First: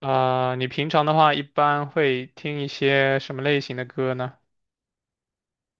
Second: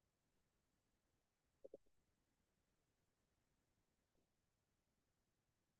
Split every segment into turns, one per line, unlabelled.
啊，你平常的话一般会听一些什么类型的歌呢？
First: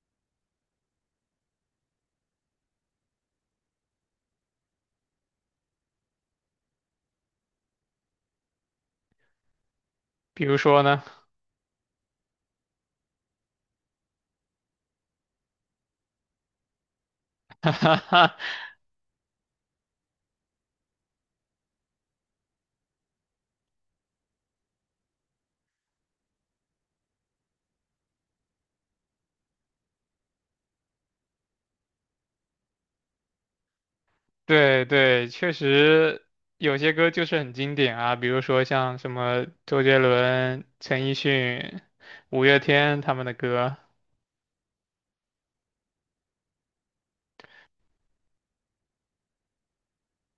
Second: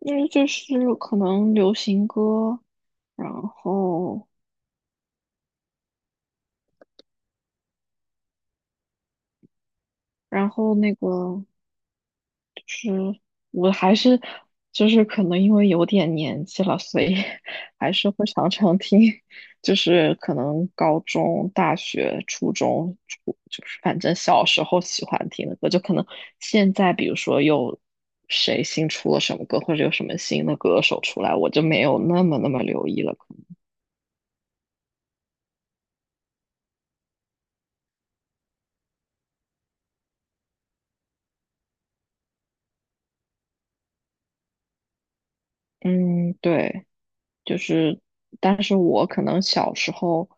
因为就是可能流行歌，然后
比
然
如
后
说
那
呢？
个就是我还是就是可能因为有点年纪了，所以 还
哈
是会
哈
常常听，就是可能高中、大学、初中、就是反正小时候喜欢听的歌，就可能现在比如说有谁新出了什么歌，或者有什么新的歌手出来，我就没有那么留意了，可能
对，确实有些歌就是很经典啊，比如说像什么周杰伦、陈奕迅、五月天他们的歌
嗯对。就是，但是我可能小时候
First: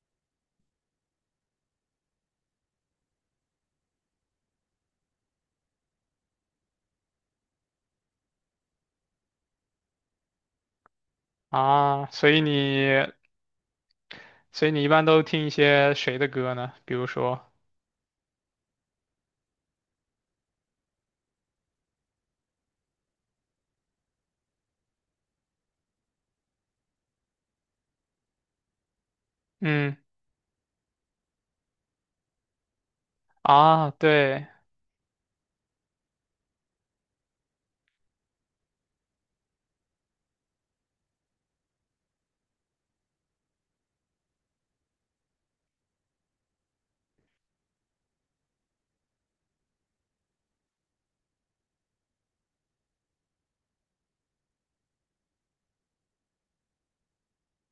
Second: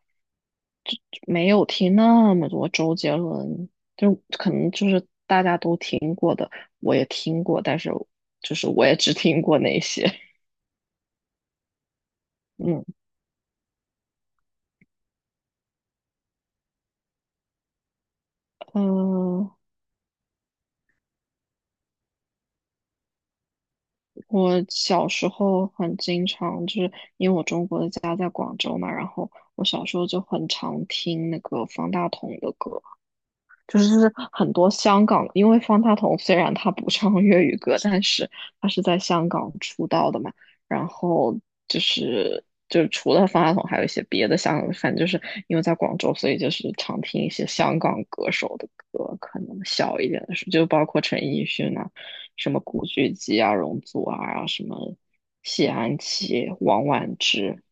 就没有听那么多周杰伦，就可能就是大家都听过的，我也听过，但是就是我也只听过那些。
啊，所以你
嗯，
所以你一般都听一些谁的歌呢？比如说，
呃，我小时候很经常就是因为我中国的家在广州嘛，然后我小
嗯
时候就很常听那个方大同的歌。就
啊，
是
对
很多香港，因为方大同虽然他不唱粤语歌，但是他是在香港出道的嘛。然后就是就是除了方大同，还有一些别的香港，反正就是因为在广州，所以就是常听一些香港歌手的歌，可能小一点的时候，就包括陈奕迅啊，什么古巨基啊、容祖儿啊，什么谢安琪、王菀之，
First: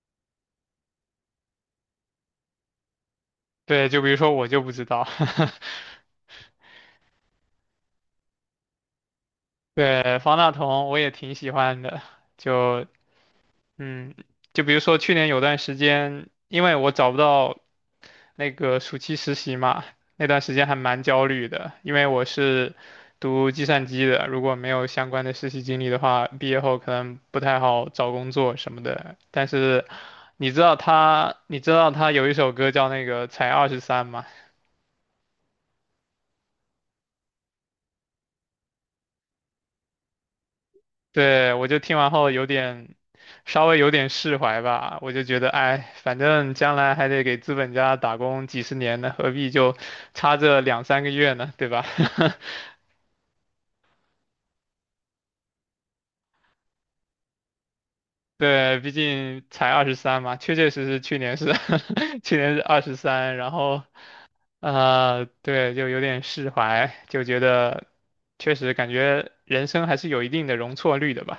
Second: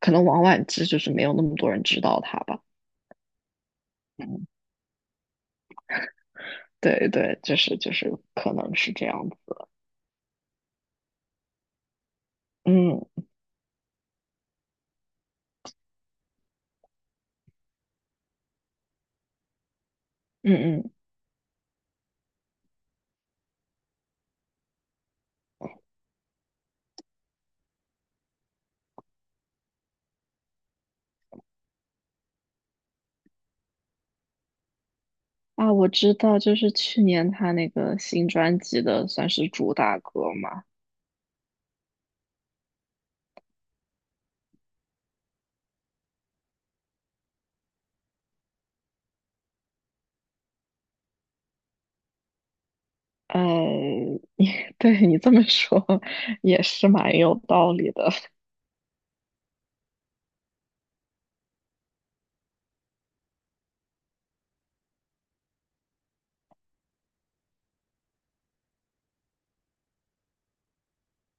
可能王菀之就是没有那么多人知道他吧。
对，就比如说我就不知道，
对对，就是可能是这样子。
对，方大同我也挺喜欢的，就
嗯
嗯，就比如说去年有段时间，因为我找不到那个暑期实习嘛，那段
嗯
时间还
嗯
蛮焦虑的，因为我是读计算机的，如果没有相关的实习经历的话，毕业后可能不太好找工作什么的。但是你知道他有一首歌叫那个才二十三吗？
啊，我知道，就是去年他那个新专辑的算是主打歌嘛。
对，我就听完后有点，稍微有点释怀吧。我就觉得，哎，反正将来还得给资本家打工几十年呢，何必就差这两三个月呢，对吧？
嗯，你 对你这么说也是蛮有道理的
对，毕竟才二十三嘛，确确实实去年是 去年是23，然后啊，对，就有点释怀，就觉得确实感觉人生还是有一定的容错率的吧。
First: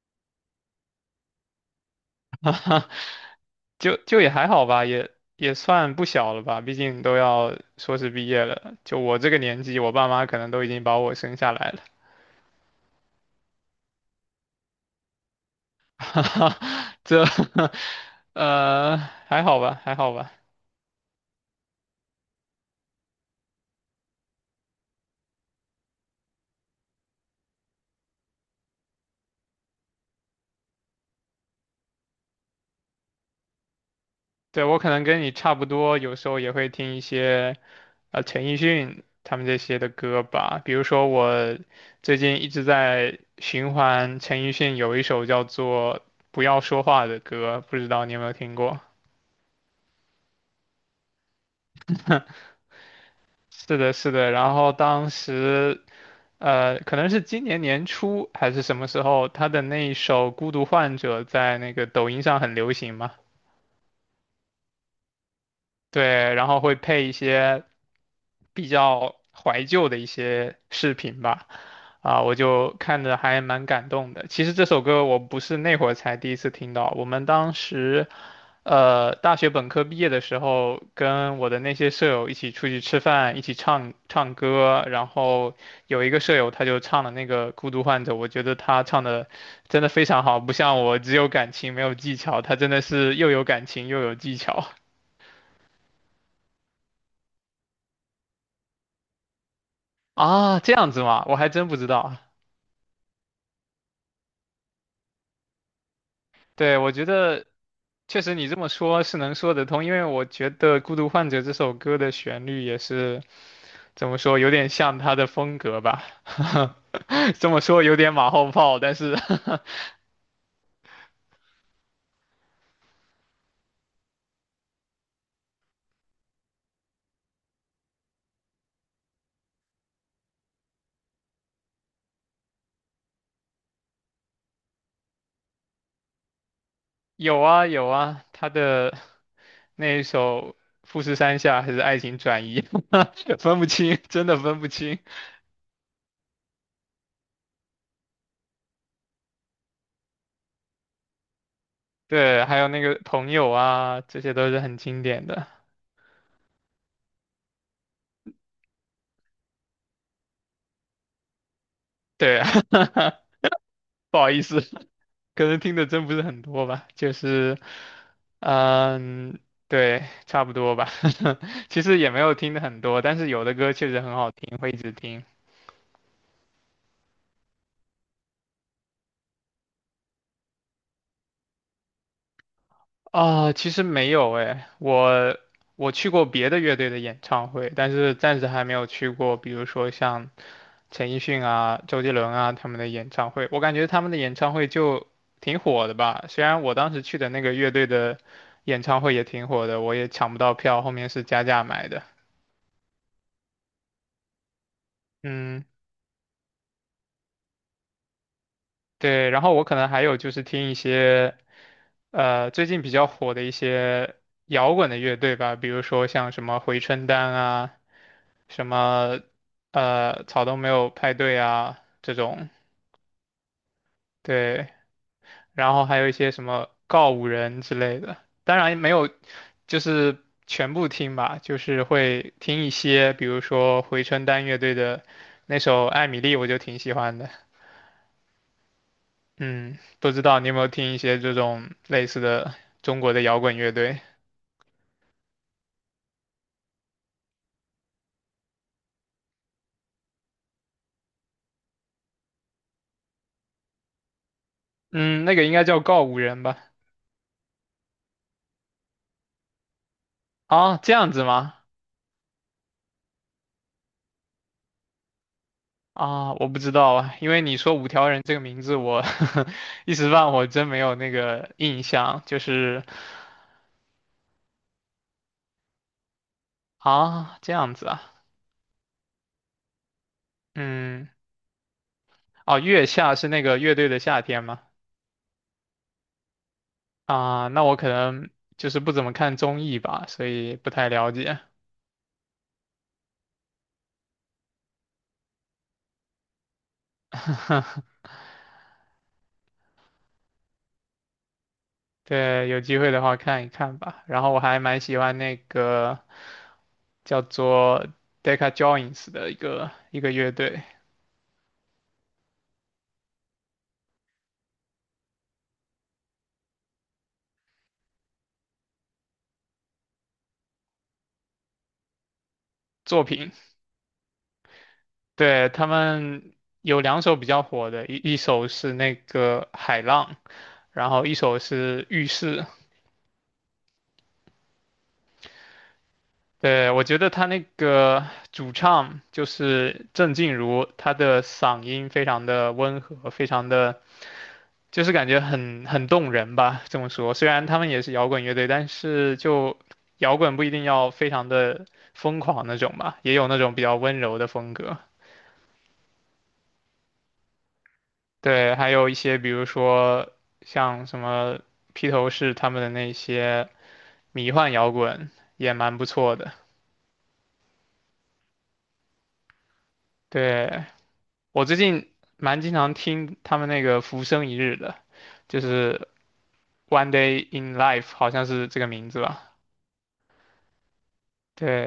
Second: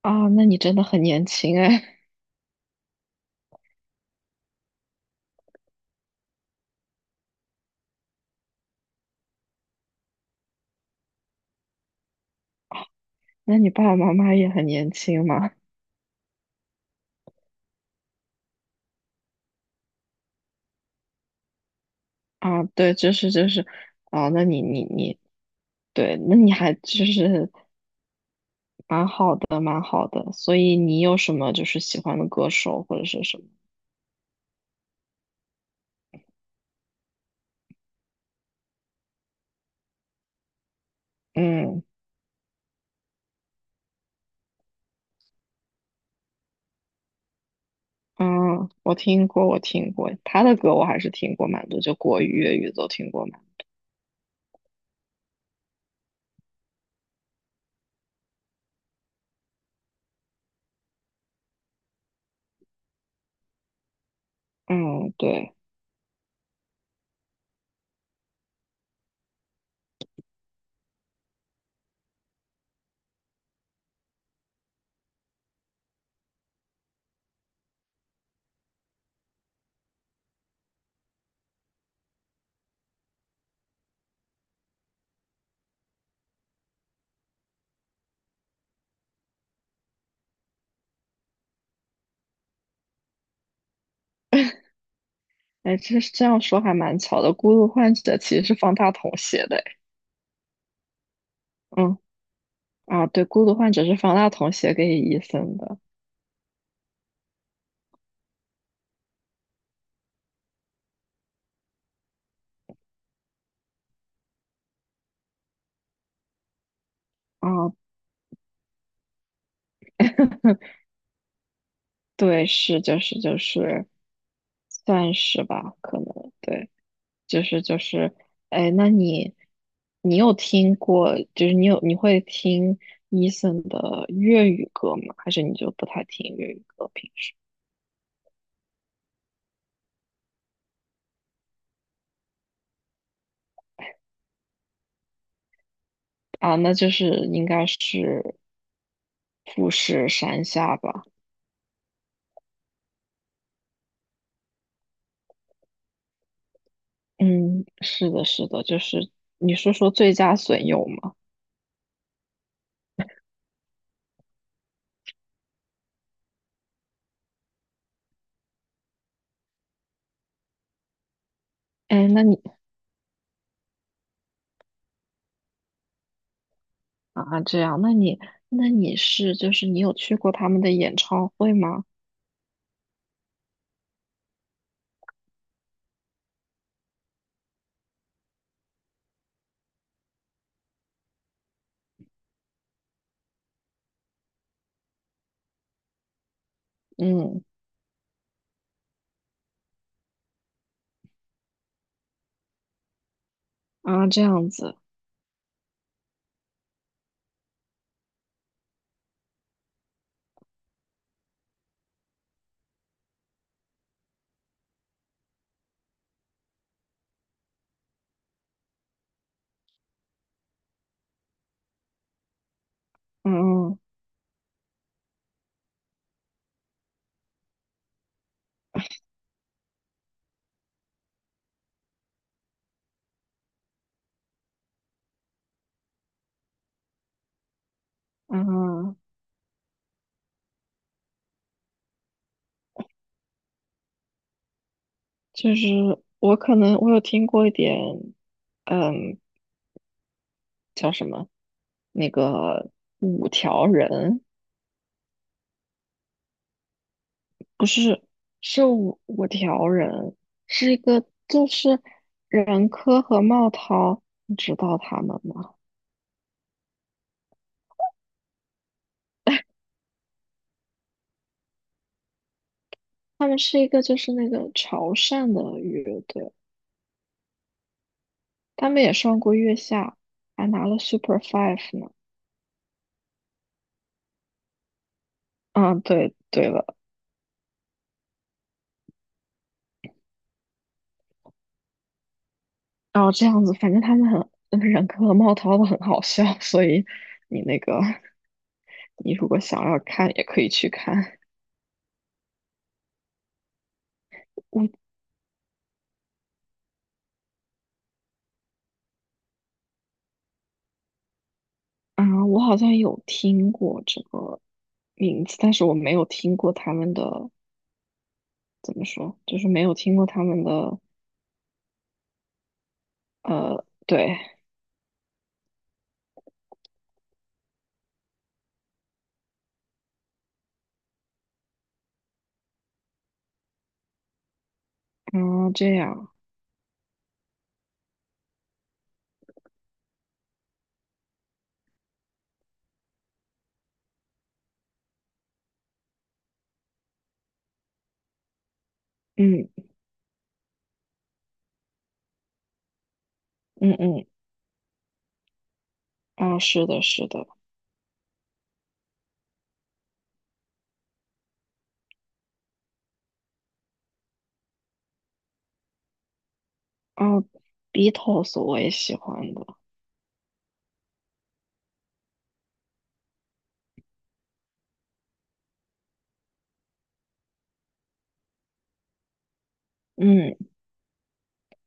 啊。那你真的很年轻哎，
就也还好吧，也算不小了吧，毕竟都要硕士毕业了。就我这个年纪，我爸妈可能都已经把我生下来了，
那你爸爸妈妈也很年轻嘛？
这 呃还好吧，还好吧。
啊，对，就是啊，那你对，那你还就是蛮好的，蛮好的。所以你有什么就是喜欢的歌手或者是什么？
对，我可能跟你差不多，有时候也会听一些陈奕迅他们这些的歌吧，比如说我
嗯。
最近一直在循环陈奕迅有一首叫做《不要说话》的歌，不知道你有没有听
嗯，
过？
我听过他的歌，我还是听过蛮多，就国语、粤语都听过蛮多。
是的，是的。然后当时，可能是今年年初还是什么时候，他的那一首《孤独患者》在那个抖音上很流行嘛。
嗯，对，
对，然后会配一些比较怀旧的一些视频吧，啊，我就看着还蛮感动的。其实这首歌我不是那会儿才第一次听到，我们当时，大学本科毕业的时候，跟我的那些舍友一起出去吃饭，一起唱唱歌，然后有一个舍友他就唱了那个《孤独患者》，我觉得他唱的真的非常好，不像我只有感情没有技巧，他真的是又有感情又有技巧。
哎，这样说还蛮巧的，《孤独患者》其实是方大同写的诶，
啊，这样子吗？我还真不
哎
知
嗯
道。
啊，对，《孤独患者》是方大同写给伊森的，
对，我觉得确实你这么说是能说得通，因为我觉得《孤独患者》这首歌的旋律也是怎么说，有点像他的风格吧。这么
啊，
说有点马后炮，但是
对，是，就是，算是吧，可能对。就是，哎，那你有听过，就是你会听 Eason 的粤语歌吗？还是你就不太听粤语歌？平时
有啊有啊，他的那一首《富士山下》还是《爱情转移》，分不清，真的分不清。
啊，那就是应该是富士山下吧？
对，还有那个朋友啊，这些都是很经典的。
嗯，是的，是的，就是你是说最佳损友吗？
对，不好意思。可能听的真不是很多吧，就是，嗯，对，差不多吧。其实
哎，
也没
那
有
你
听的很多，但是有的歌确实很好听，会一直听。
啊，这样，那你是就是你有去过他们的演唱会吗？
啊、其实没有诶，我去过别的乐队的演唱会，但是暂时还没有去过，比如说像陈奕迅啊、周杰伦啊他们的演唱会，我感觉他们的演唱会就挺火的吧。虽然我当时去的那
嗯
个乐队的演唱会也挺火的，我也抢不到票，后面是加价买的。
啊，这样子，
嗯。对，然后我可能还有就是听一些最近比较火的一些摇滚的乐队吧，比如说像什么回春丹啊，什么草东没有派对啊这种，
嗯嗯。
对，然后还有一些什么告五人之类的，当然没有就是全部听吧，就是会听一些，比如说回春丹乐队的那首《艾米丽》，我就挺喜欢的。
嗯
嗯，不知道你有没有听一些这种类似的中国的摇滚乐队？
就是我可能我有听过一点，嗯，叫什么那个五条人，
嗯，那个应该叫告五人吧？
不是是五条人，是
啊，
一
这
个
样子
就
吗？
是任科和茂涛，你知道他们吗？
啊，我不知道啊，因为你说五条人这个名字，我 一时半会儿真没有那个印象。就是
他们是一个就是那个潮汕的乐队，
啊，这样子啊，
他们也上过月下，还拿了
嗯，
Super Five 呢。
哦，月下是那个乐队的夏天吗？
啊，对对了，
啊，那我可能就是不怎么看综艺吧，所以不太了解。
然后这样子，反正他们很任科和茂涛都很好笑，所以你那个。你如果想要看，也可以去看。
对，有机会的话看一看吧。然后我还
我
蛮喜欢那个。叫做 Decca Joins 的一个乐队
我好像有听过这个名字，但是我没有听过他们的，怎么说，就是没有听过他们的，
作品。
对，
对，他们有两首比较火的，一首是那个海浪，然后一首是浴室。
啊，这样，
对，我觉得他那个主唱就是郑静茹，她的嗓音非常的温和，非常的就是感觉很动人吧。这么说，虽然他们也是摇滚乐队，但是
嗯
就摇滚不一定要非常的疯狂那种吧，也有那种比
嗯
较温
嗯，
柔的风格。
啊，是的，是的，
对，还有一些比如说像什么披头士他们的那些迷幻摇滚也蛮不错的。
啊，Beatles 我也喜欢的，
对，我最近蛮经常听他们那个《浮生一日》的，就是《One Day in Life》，好像是这个名字吧？
嗯，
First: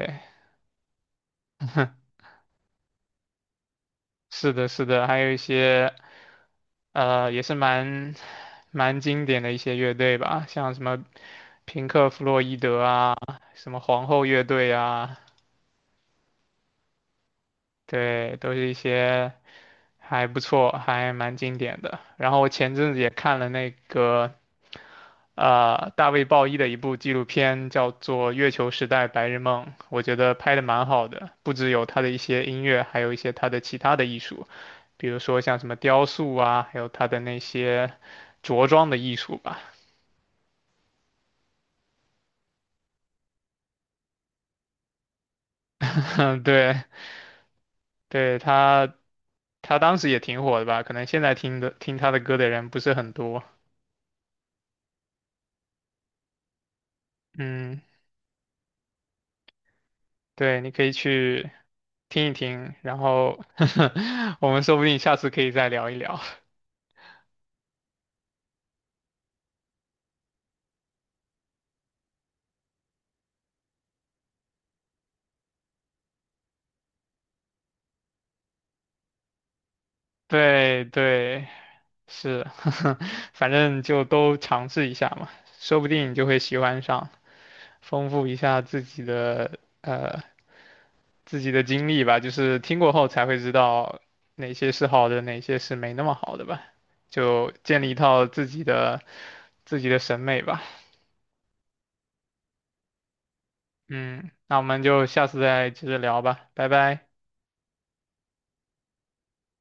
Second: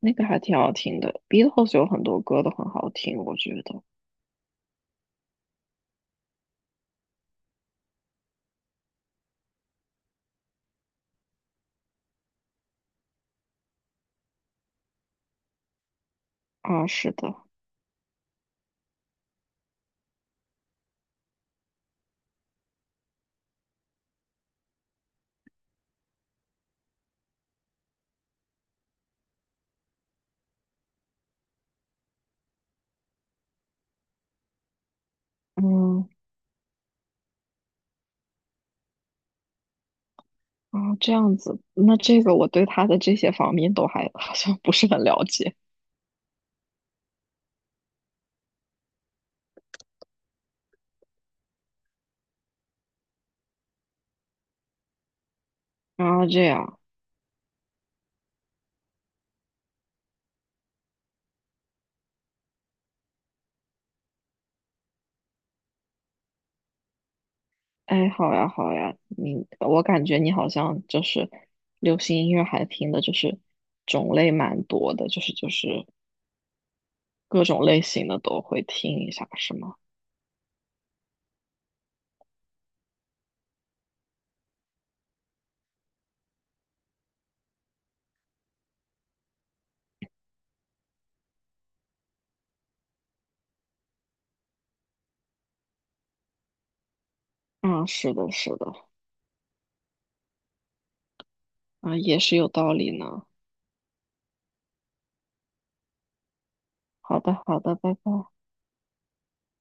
那个还挺好听的，Beatles 有很多歌都很好听，我觉得，
是的，是的，还有一些也是蛮经典的一些乐队吧，像什么平克·弗洛伊德啊，什么皇后乐队啊，
啊，是的，
对，都是一些。还不错，还蛮经典的。然后我前阵子也看了那个大卫鲍伊的一部纪录片，叫做《月球时代白日梦》，我觉得拍的蛮好的，不只有他的一些音乐，还有一些他的其他的艺术，比如说像什么雕
嗯。
塑啊，还有他的那些着装的艺术吧。
啊，这样子，那这个我对他的这些方面都还 好像不是很了解。
对，对他他当时也挺火的吧，可能现在听他的歌的人不是很多。
啊，这样，
嗯。对，你可以去听一听，然后 我们说不定下次可以再聊一聊。
哎，好呀，好呀，我感觉你好像就是流行音乐还听的，就是种类蛮多的，就是各种类型的都会听一下，是吗？
对对，是，反正就都尝试一下嘛，说不定你就会喜欢上，丰富一下自己的自己的经历吧，就是听过后才会知道哪些是好的，哪些是没那么好的吧，就建
啊，
立一
是
套
的，
自
是
己
的，
的自己的审美吧。
啊，也是有道理呢。
嗯，那我们就下次再接着聊吧，拜拜。
好的，好的，拜拜。